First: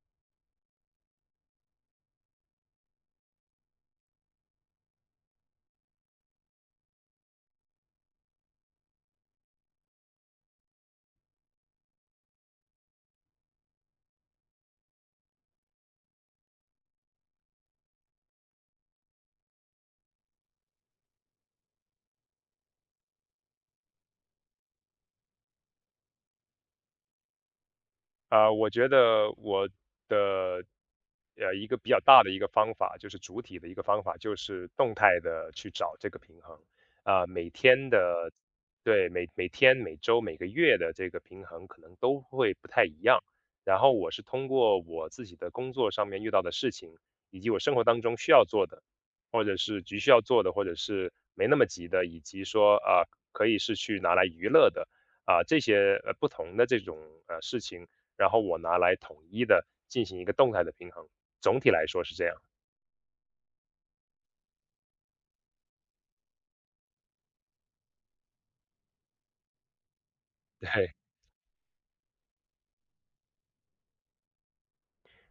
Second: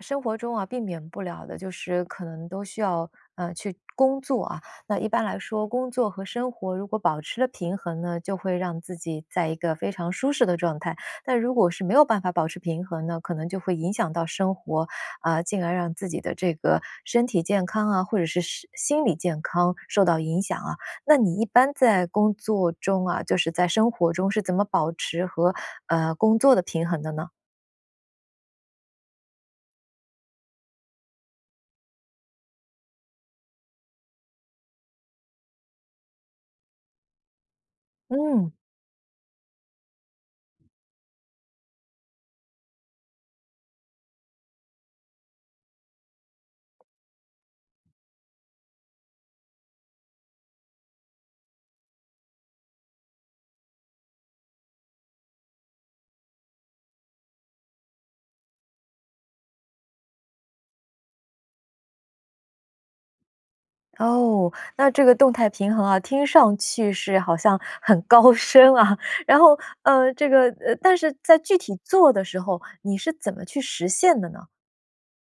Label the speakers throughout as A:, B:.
A: 生活中啊，避免不了的就是可能都需要去工作啊。那一般来说，工作和生活如果保持了平衡呢，就会让自己在一个非常舒适的状态。但如果是没有办法保持平衡呢，可能就会影响到生活啊、进而让自己的这个身体健康啊，或者是心理健康受到影响啊。那你一般在工作中啊，就是在生活中是怎么保持和工作的平衡的呢？
B: 啊，我觉得我的一个比较大的一个方法，就是主体的一个方法，就是动态的去找这个平衡。啊、每天的
A: 嗯
B: 对每天、每周、每个月的这个平衡可能都会不太一样。然后我是通过我自己的工作上面遇到的事情，以及我生活当中需要做的，或者是急需要做的，或者是没那么急的，以及说啊、可以是去拿来娱乐的。啊、这些不同的这种事情，然后我拿来统一的进行一个动态的平衡，总体来说是这样。
A: 哦，那这个动态平衡啊，听上去是好像很高深啊，然后，
B: 对，
A: 但是在具体做的时候，你是怎么去实现的呢？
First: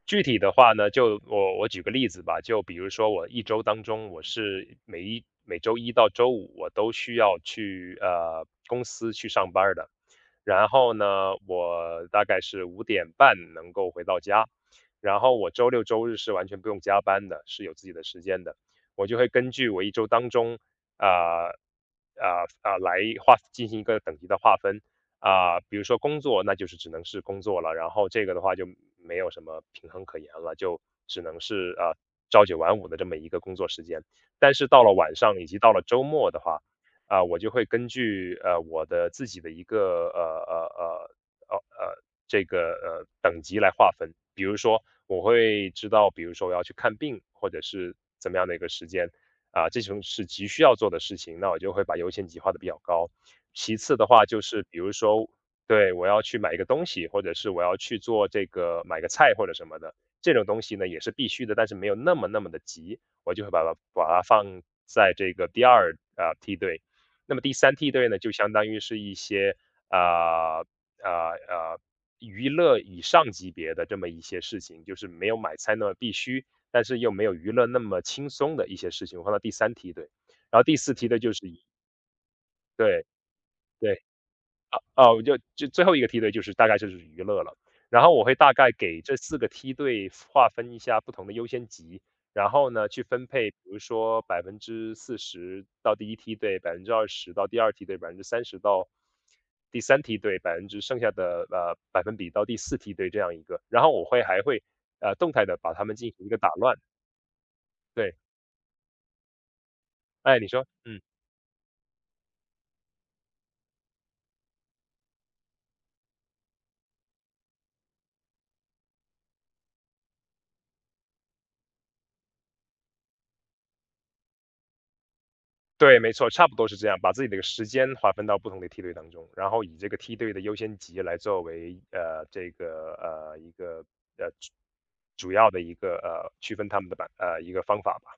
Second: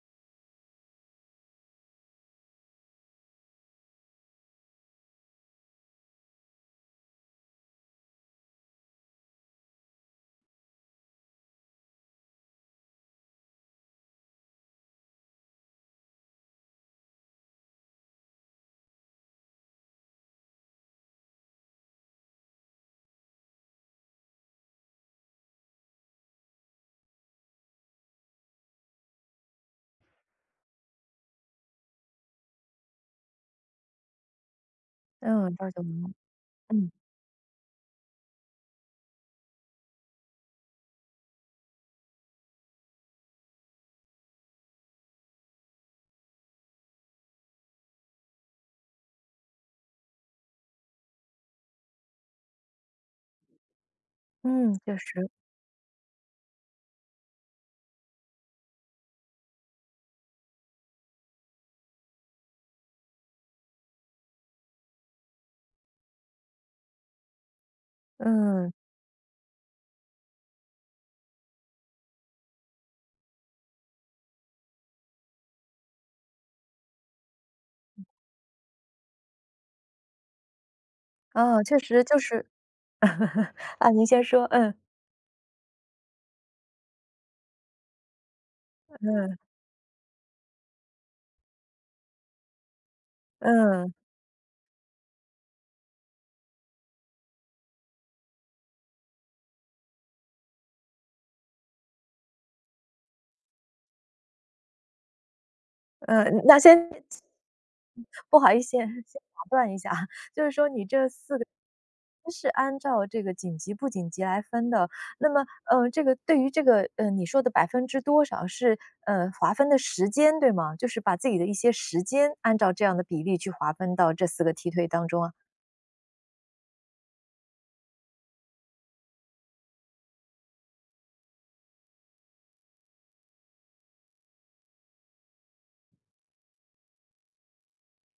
B: 具体的话呢，就我举个例子吧，就比如说我一周当中，我是每周一到周五我都需要去，公司去上班儿的。然后呢，我大概是5:30能够回到家，然后我周六周日是完全不用加班的，是有自己的时间的。我就会根据我一周当中，啊来进行一个等级的划分。啊，比如说工作，那就是只能是工作了，然后这个的话就没有什么平衡可言了，就只能是啊朝九晚五的这么一个工作时间。但是到了晚上以
A: 嗯，
B: 及
A: 朝
B: 到
A: 就
B: 了
A: 晚
B: 周
A: 五，
B: 末的话，
A: 嗯，
B: 啊、我就会根据我的自己的一个呃呃呃这个等级来划分。比如说，我会知道，比如说我要去看病，或者是怎么样的一个时间啊、这种是急需要做的事情，那我就会把优先级划得比较高。其次的话，就是
A: 嗯，
B: 比如
A: 确实，
B: 说，对我要去买一个东西，或者是我要去做这个买个菜或者什么的，这种东西呢也是必须的，但是没有那么那么的急，我就会把它放在这个第二啊、梯队。那么第三梯队呢，就相当
A: 嗯，
B: 于是一些呃呃呃娱乐以上级别的这么一些事情，就是没有买菜那么必须，但是又没有娱乐那么轻松的一些事情，我放到第三梯队。然后第四梯队就是
A: 啊，确实就是
B: 对
A: 啊，
B: 对。
A: 您先说，嗯，
B: 哦，我就最后一个梯队就是大概就是娱乐了。然后我会大概给这
A: 嗯，
B: 四个梯队划分一下不同的优先级，然后呢，去分配，比如
A: 嗯，
B: 说40%到第一梯队，20%到第二梯队，30%到第三梯队，百分之剩下的百分比到第四梯队这样一个。然后我会还会动态的把它们进行一个
A: 嗯，
B: 打
A: 那
B: 乱。
A: 先
B: 对，
A: 不好意思，先打断一下啊，
B: 哎，
A: 就
B: 你
A: 是
B: 说，
A: 说你
B: 嗯。
A: 这四个是按照这个紧急不紧急来分的，那么，呃，这个对于这个，呃，你说的百分之多少是，呃，划分的时间，对吗？就是把自己的一些时间按照这样的比例去划分到这四个梯队当中啊？
B: 对，没错，差不多是这样，把自己的时间划分到不同的梯队当中，然后以这个梯队的优先级来作为这个一个呃主要的一个呃区分他们的板呃一个方法吧。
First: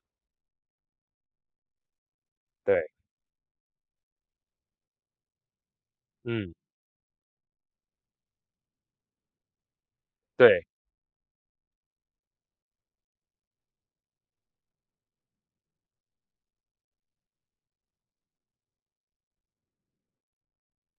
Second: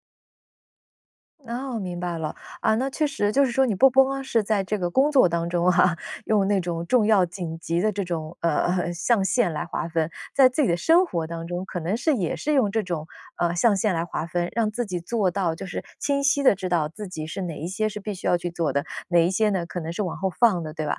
A: 哦，明白了。啊，那
B: 对，
A: 确实就是说你不光啊是在这个工作当中哈，用
B: 嗯，
A: 那种重要紧急的这种，呃，象限来划分，在自
B: 对。
A: 己的生活当中可能是也是用这种，呃，象限来划分，让自己做到就是清晰的知道自己是哪一些是必须要去做的，哪一些呢可能是往后放的，对吧？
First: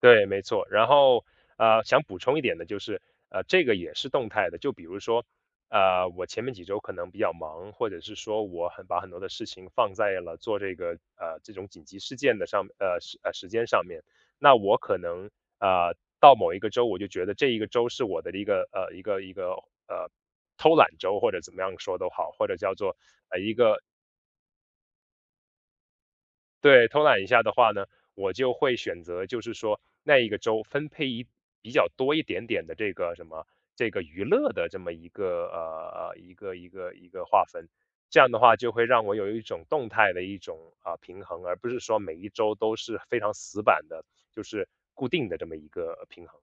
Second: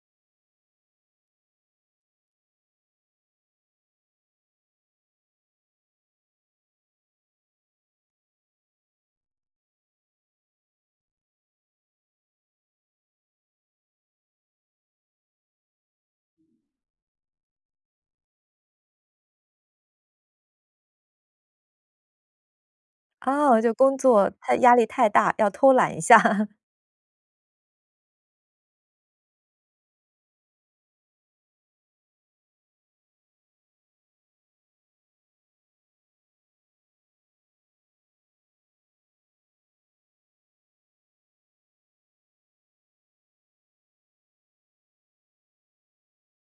B: 对，没错。然后，呃，想补充一点的就是，呃，这个也是动态的。就比如说，呃，我前面几周可能比较忙，或者是说我把很多的事情放在了做这个这种紧急事件的时间上面。那我可能呃到某一个周，我就觉得这一个周是我的一个呃偷懒周，或者怎么样说都好，或者叫做一
A: 哦，就
B: 个
A: 工作太压力太大，要偷懒一下。
B: 对，偷懒一下的话呢，我就会选择就是说那一个周分配比较多一点点的这个什么这个娱乐的这么一个划分，这样的话就会让我有一种动态的一种啊、平衡，而不是说每一周都是非常死板的，就是固定的这么一个平衡。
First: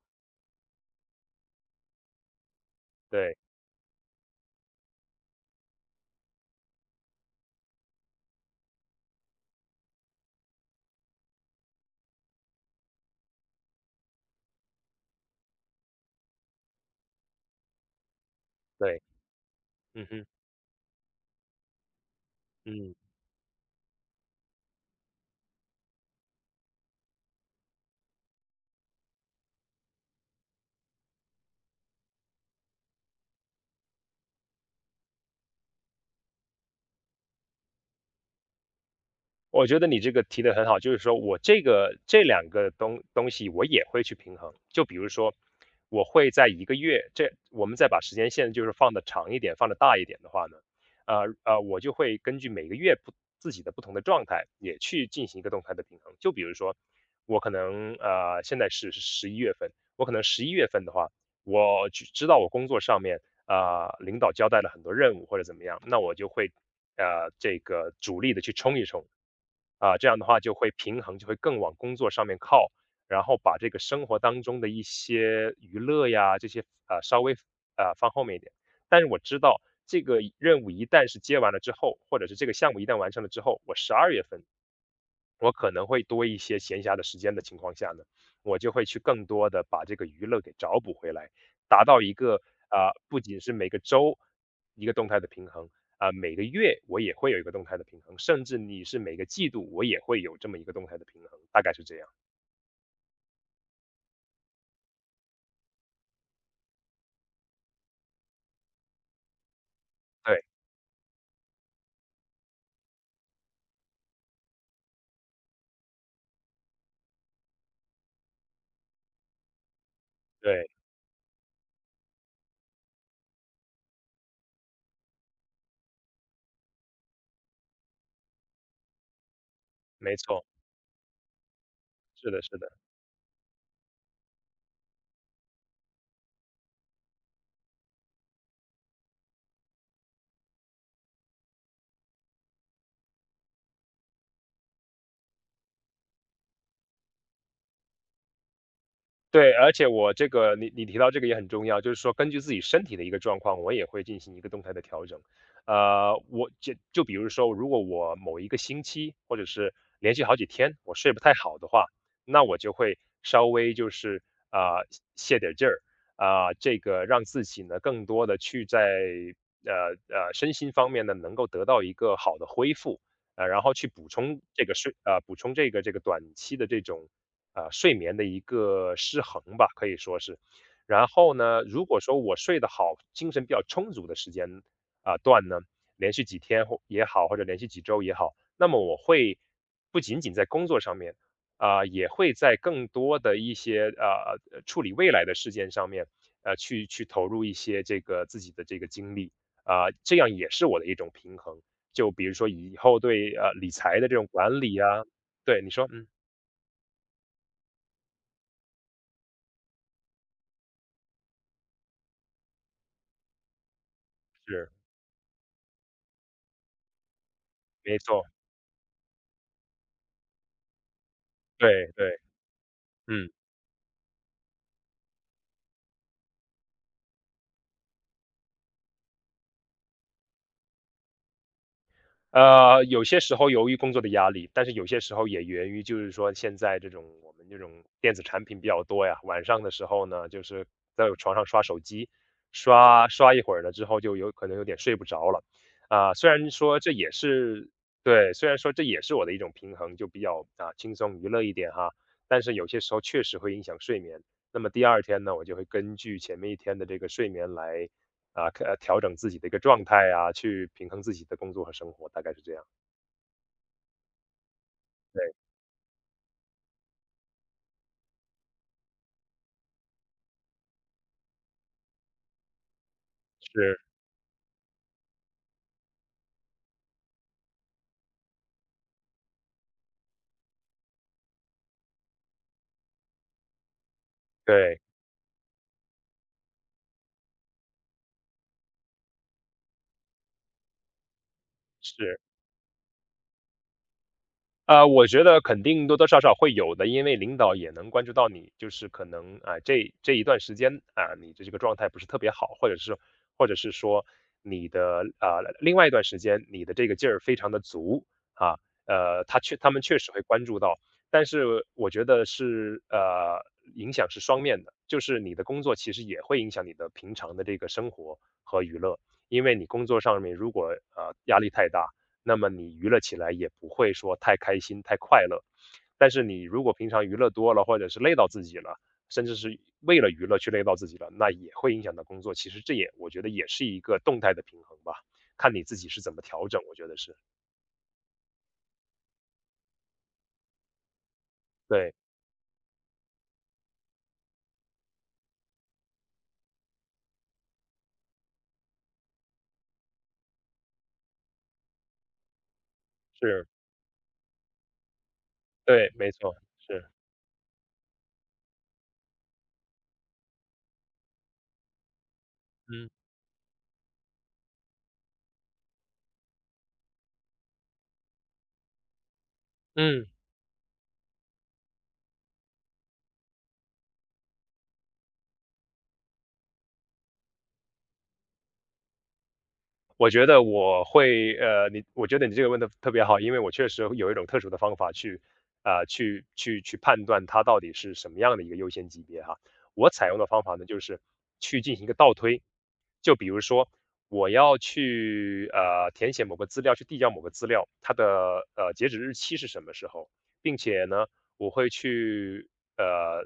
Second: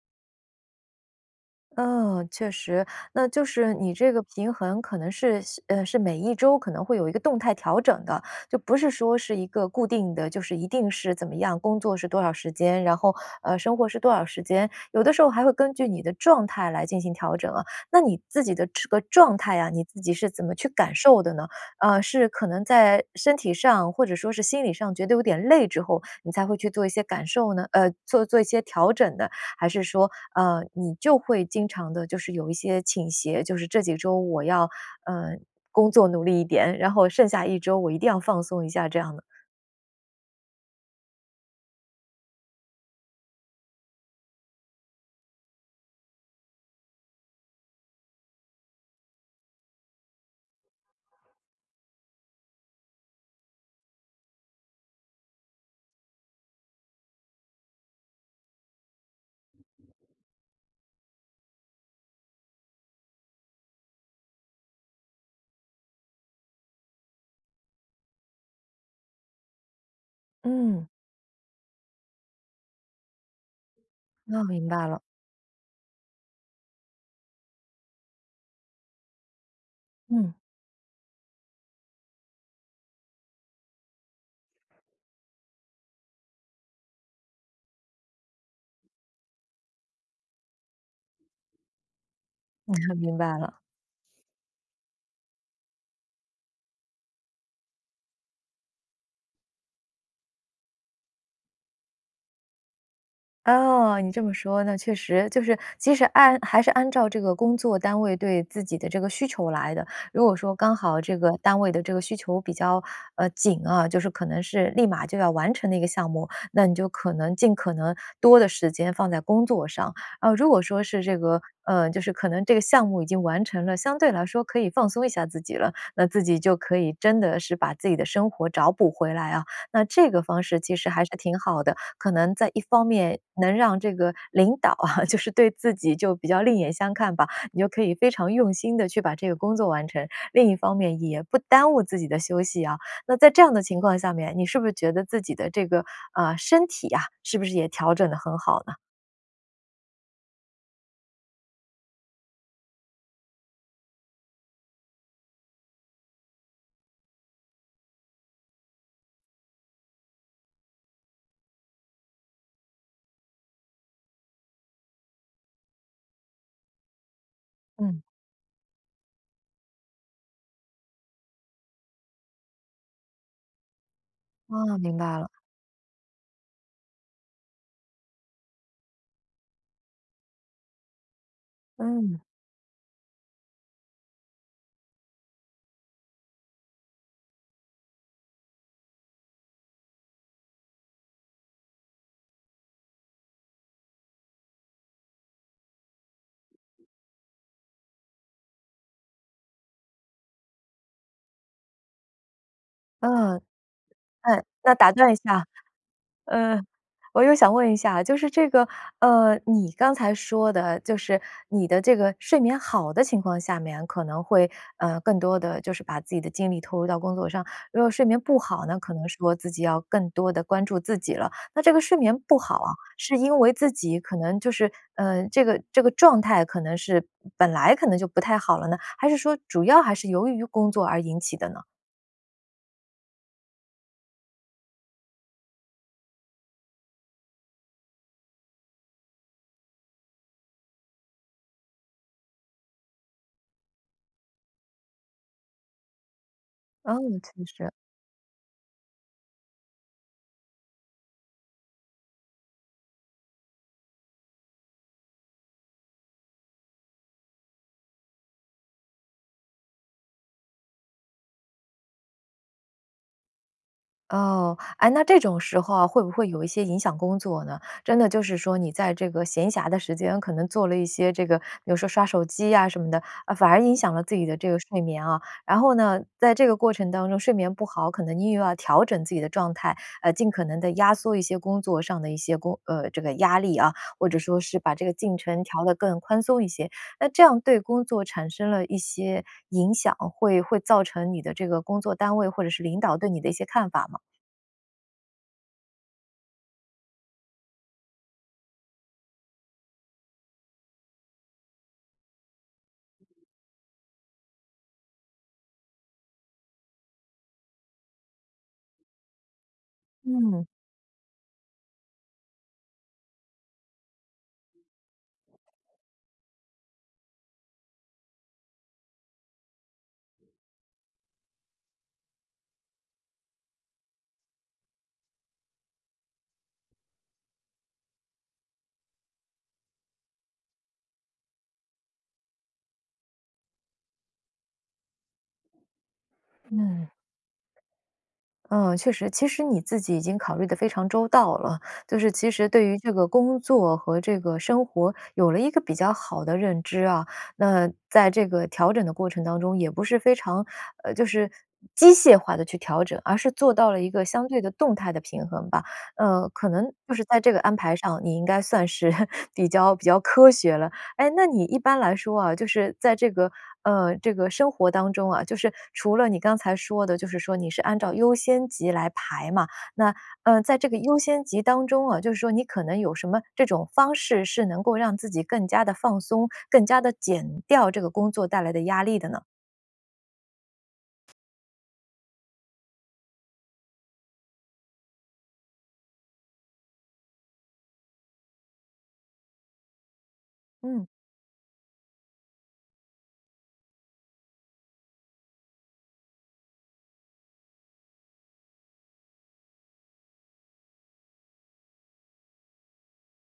A: 嗯，确实，那
B: 对
A: 就是你这个平衡可能是呃，是每一周可能会有一个动态调整的，就不是说是一个固定的，就是一定是怎么样，工作是多少时间，然后呃，生活是多少时间，有的时候还会根据你的状态来进行调整啊。那你自己的这个
B: 对，
A: 状态啊，你自
B: 嗯
A: 己
B: 哼，
A: 是怎么去感受的呢？呃，是可能
B: 嗯。
A: 在身体上或者说是心理上觉得有点累之后，你才会去做一些感受呢？呃，做一些调整的，还是说呃，你就会经常的，就是有一些倾斜，就是这几周我要，呃，工作努力一点，然后剩下一周我一定要放松一下这样的。
B: 我觉得你这个提的很好，就是说我这个这两个东西我也会去平衡。就比如说，我会在一个月，这我们再把时间线就是放的长一点，放的大一点的话呢，我就会根据每个月不自己的不同的状态，也去进行一个动态的平衡。就比如说，我可能现在是十一月份，我可能十一月份的话，我只知道我工作上面啊，领导交代了很多任务或者怎么样，那我就会这个主力的去冲一冲，啊，这样的话就会
A: 嗯。
B: 平衡，就会更往工作上面靠，然后把这个生活当
A: 哦，
B: 中
A: 明
B: 的一
A: 白了。
B: 些娱乐呀这些啊稍微放后面一点。但是我知道这个
A: 嗯。
B: 任务一旦是接完了之后，或者是这个项目一旦完成了之后，我12月份我可能会多一些闲暇的时间的情况下呢，我就会去更多的把这个娱乐给找补回来，达到一个啊、
A: 明
B: 不
A: 白
B: 仅是
A: 了。
B: 每个周一个动态的平衡，啊、每个月我也会有一个动态的平衡，甚至你是每个季度我也会有这么一个动态的平衡，大概是这样。
A: 哦，你这么说，那确实就是，其实按还是按照这个工作单位对自己的这个需求来的。如果
B: 对
A: 说刚好这个单位的这个需求比较紧啊，就是可能是立马就要完成的一个项目，那你就可能尽可能多的时间放在工作上。啊，如果
B: 对，
A: 说是这个呃，就是可能这个项目已经完成了，相对来说可以放松一下自己了，那自己就可以真的是把自己的生活找补回来啊，那这
B: 没
A: 个方
B: 错，
A: 式其实还是挺好的，可
B: 是
A: 能
B: 的，
A: 在
B: 是
A: 一
B: 的。
A: 方面能让这个领导啊，就是对自己就比较另眼相看吧，你就可以非常用心的去把这个工作完成。另一方面也不耽误自己的休息啊。那在这样的情况下面，你是不是觉得自己的这个，啊身体啊，是不是也调整的很好呢？
B: 对，而且我这个你提到这个也很重要，就是说根据自己身体的一个状况，我也会进行一个动态的调整。呃，我就比如说，如果我某一个星期或者是连续好几天我睡不太好的话，那我就会稍微就是啊、泄点劲儿，啊、这个让自己呢
A: 嗯，
B: 更多的去在呃身心方面呢能够得到一个好的恢复，呃，然后去补充这个
A: 啊，明白了，
B: 补充这个这个短期的这种啊，睡眠的一个失衡吧，可以说是。然后呢，如果说
A: 嗯，
B: 我睡得好，精神比较充足的时间啊、段呢，连续几天或也好，或者连续几周也好，那么我会不仅仅在工作上面啊、也会在更多的一些啊处理未来的事件上面，呃，去投入一些这个自己的这个精力啊、这样也是我的一种平衡。就比如说以后对
A: 嗯，
B: 理财的这种
A: 哎，
B: 管
A: 那
B: 理
A: 打
B: 啊，
A: 断一下
B: 对你说，嗯，
A: 呃，我又想问一下，就是这个，呃，你刚才说的，就是你的这个睡眠好的情况下面，可能会
B: 是
A: 呃更多的就是把自己的精力投入到工作上；如果
B: 没
A: 睡眠
B: 错，
A: 不好呢，可能说自己要更多的关注自己了。那这个
B: 对
A: 睡眠
B: 对，
A: 不好啊，是
B: 嗯，
A: 因为自己可能就是呃这个状态可能是本来可能就不太好了呢，还是说主要还是由于工作而引起的呢？
B: 呃，有些时候由于工作的压力，但是有些时候也源于就是说现在这种我们这种电子产品比较多呀，晚上的时候呢，就是在床上刷手机，刷一会儿了之后就有可能有点睡不着了，啊，虽然说这也
A: 嗯，确
B: 是
A: 实，
B: 对，虽然说这也是我的一种平衡，就比较啊轻松娱乐一点哈，但是有些时候确实会影响睡眠。那么第二天呢，我就会根据前面一天的这个睡眠来啊，调整自己的一个状态啊，去平衡自己的工作和生活，大概是这样。
A: 哦，哎，那这
B: 对，
A: 种时候啊，会不会有一些影响工作呢？真的就是说你在这个闲暇的时间，可能做了一些这个，比如说刷手机啊什么的，啊，反而影
B: 是，
A: 响了自己的这个睡眠啊。然后呢，在这个过程当中睡眠不好，可能你又要调整自己的状态，呃，尽可能的压缩一些工作上的一些工呃，这个压力啊，或者说是把
B: 对，
A: 这个进程调得更宽松一些。那这样对工作产生了一些影响，会造成你的这个工作单
B: 是。
A: 位或者是领导对你的一些看法吗？
B: 呃，我觉得肯定多多少少会有的，因为领导也能关注到你，就是可能啊、这一段时间啊、你的这个状态不是特别好，或者是或者是说你的啊、另外一段时间你的这个劲儿非常的足啊，呃，他们确实会关
A: 嗯
B: 注到，但是我觉得是影响是双面的，就是你的工作其实也会影响你的平常的这个生活和娱乐，因为你工作上面如果压力太大。那么你娱乐起来也不会说太开心、太快乐。但是你如果平常娱乐多了，或者是累到自己了，甚至是为了娱乐去累到自己了，那也会影响到工作。其实我觉得也是一个动态的平衡吧，看你自己是怎么调整，我
A: 嗯
B: 觉得是。
A: 嗯，确实，其实你自己已经考虑的非常周到了，
B: 对，
A: 就是其实对于这个工作和这个生活有了一个比较好的认知啊。那在这个调整的过程当中，也不是非常呃，就是机械化的去调整，而是
B: 是，
A: 做到了一个相对的动态的平衡吧。
B: 对，没
A: 呃，
B: 错，
A: 可能
B: 是，
A: 就是在这个安排上，你应该算是 比较科学了。哎，那你一般来说啊，就是
B: 嗯，
A: 在这个呃这个生活当中啊，就是除了你刚才说的，就是说你是按照优先级来排嘛，那
B: 嗯。
A: 呃在这个优先级当中啊，就是说你可能有什么这种方式是能够让自己更加的放松，更加的减掉这个工作带来的压力的呢？
B: 我觉得你这个问的特别好，因为我确实有一种特殊的方法去，去判断它到底是什么样的一个优先级别哈。我采用的方法呢，就
A: 嗯，
B: 是去进行一个倒推，就比如说我要去填写某个资料，去递交某个资料，它的截止日期是什么时候，并且呢，我会去呃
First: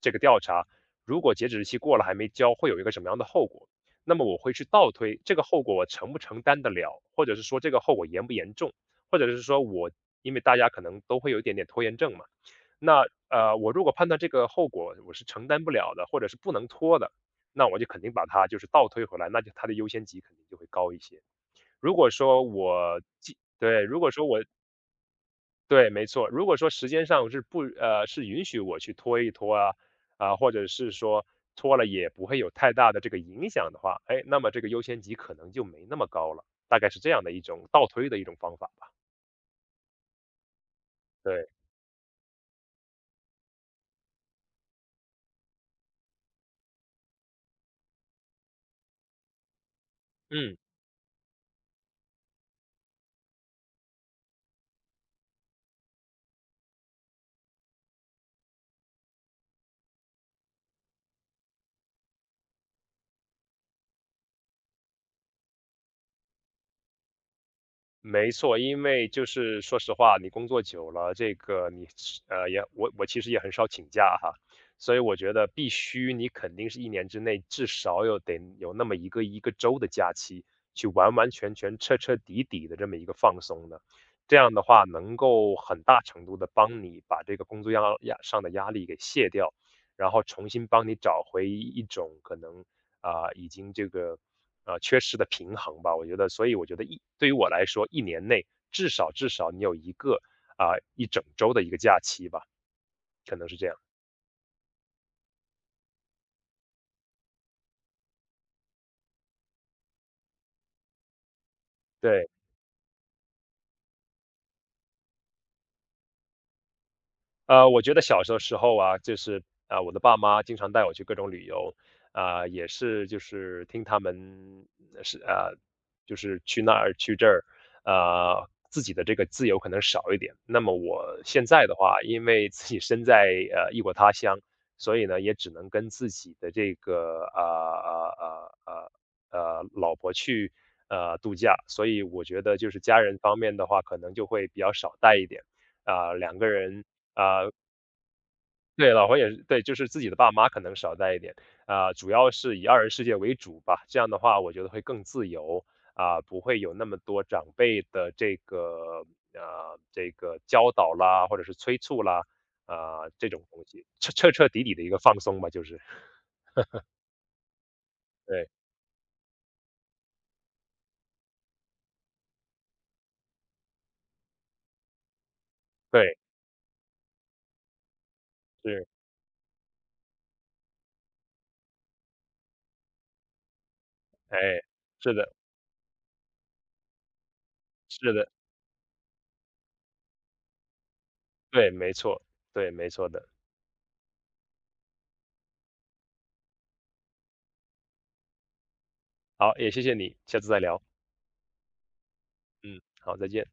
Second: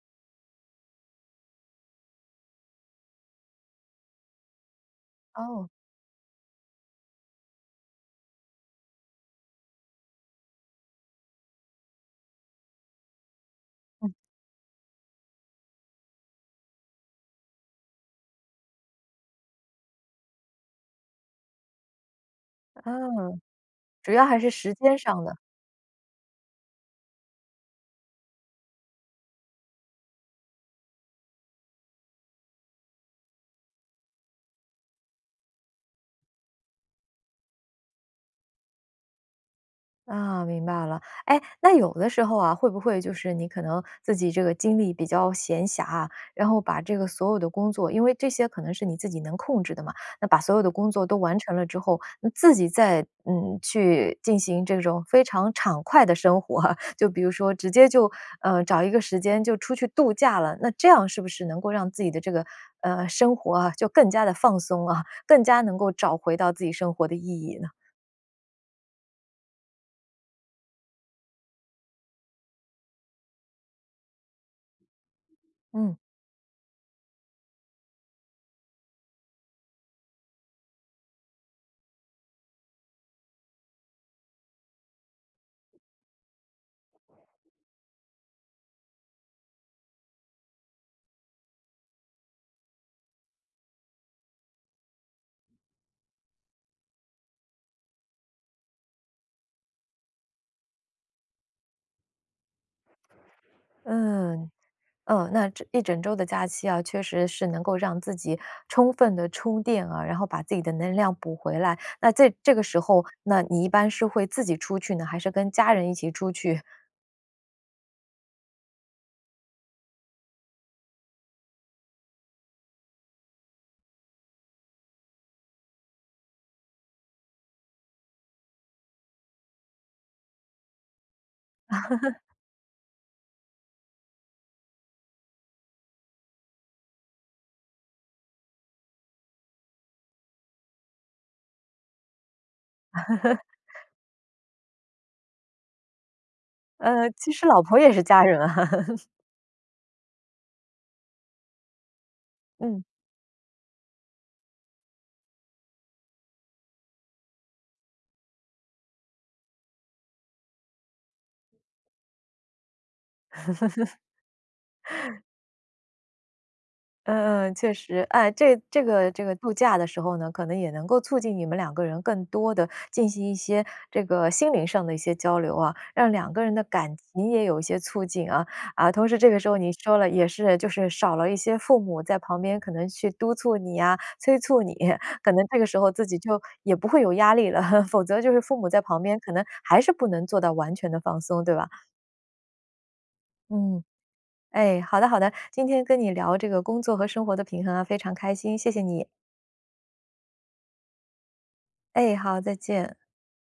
B: 这个调查，如果截止日期过了还没交，会有一个什么样的后果。那么我会去倒推这个后
A: 哦，
B: 果我承不承担得了，或者是说这个后果严不严重，或者是说因为大家可能都会有一点点拖延症嘛，那我如果判
A: 嗯。
B: 断这个后果我是承担不了的，或者是不能拖的，那我就肯定把它就是倒推回来，那就它的优先级肯定就会高一些。如果说我既
A: 嗯，
B: 对，如果
A: 主要
B: 说
A: 还
B: 我
A: 是时间上的。
B: 对，没错。如果说时间上是不呃，是允许我去拖一拖啊，啊，或者是说拖了也不会有太大的这个影响的话，哎，那么这个优先级可能就没那么高了，大概是这样的一种倒推的一种方法吧。
A: 啊，明白了。哎，
B: 对，
A: 那有的时候啊，会不会就是你可能自己这个精力比较闲暇啊，然后把这个所有的工作，因为这些可能是你自己能控制的嘛，那把所
B: 嗯。
A: 有的工作都完成了之后，那自己再嗯去进行这种非常畅快的生活啊，就比如说直接就找一个时间就出去度假了，那这样是不是能够让自己的这个生活啊就更加的放松啊，更加能够找回到自己生活的意义呢？
B: 没错，因为就是说实话，你工作久了，这个你是也我其实也很少请假哈，所以我觉得必
A: 嗯。
B: 须你肯定是一年之内至少有得有那么一个周的假期，去完完全全彻彻底底的这么一个放松的，这样的话能够很大程度的帮你把这个工作压上的压力给卸掉，然后重新帮你找回一种可能啊、已经这个缺失的平衡吧。我觉得，所以我觉得对于我来说，一年内至少你有一个啊、一整周的一个假期吧，可能是这样。
A: 嗯，嗯，那这一整周的假期啊，确实是能够让自己充分的充电啊，然后把自己的能量补回来。那
B: 对。
A: 这个时候，那你一般是会自己出去呢，还是跟家人一起出去？
B: 我觉得小时候时候啊，就是啊，我的爸妈经常带我去各种旅游，啊，也是就是听他们是啊，就是去那儿去这儿，啊，自己的这个自由可能少一点。那么我现在的话，因为自己身在异国他乡，所以呢，也只能跟自己的这个啊啊老婆去度假，所以我觉得就是家人方面的话，可能就会比较少带一点。啊、两个 人
A: 呃，其实
B: 啊，
A: 老婆也是家人啊，
B: 对，老婆也是对，就是自己的爸妈可能少带一点，啊，主要是以二
A: 嗯。
B: 人世界为主吧。这样的话，我觉得会更自由啊，不会有那么多长辈的这个这个教导啦，或者是催促啦，啊、这种东西，彻彻彻底底的一个放松吧，就是，
A: 嗯嗯，确实，哎，
B: 对
A: 这个度假的时候呢，可能也能够促进你们两个人更多的进行一些这个心灵上的一些交流啊，让
B: 对
A: 两个人的感情也有一些促进啊。
B: 是，
A: 啊，同时这个时候你说了，也是就是少了一些父母在旁边可能去督促你啊，催
B: 哎，
A: 促你，
B: 是
A: 可
B: 的，
A: 能这个时候自己就也不会有压力了，否
B: 是
A: 则
B: 的，
A: 就是父母在旁边，可能还是不能做到完全的放松，对吧？
B: 对，没错，对，没错的。
A: 嗯。哎，好的好的，今天跟你聊这个工作和生活的平衡啊，非常开心，谢谢你。
B: 好，也谢谢你，下次再聊。
A: 哎，好，再
B: 嗯，
A: 见。
B: 好，再见。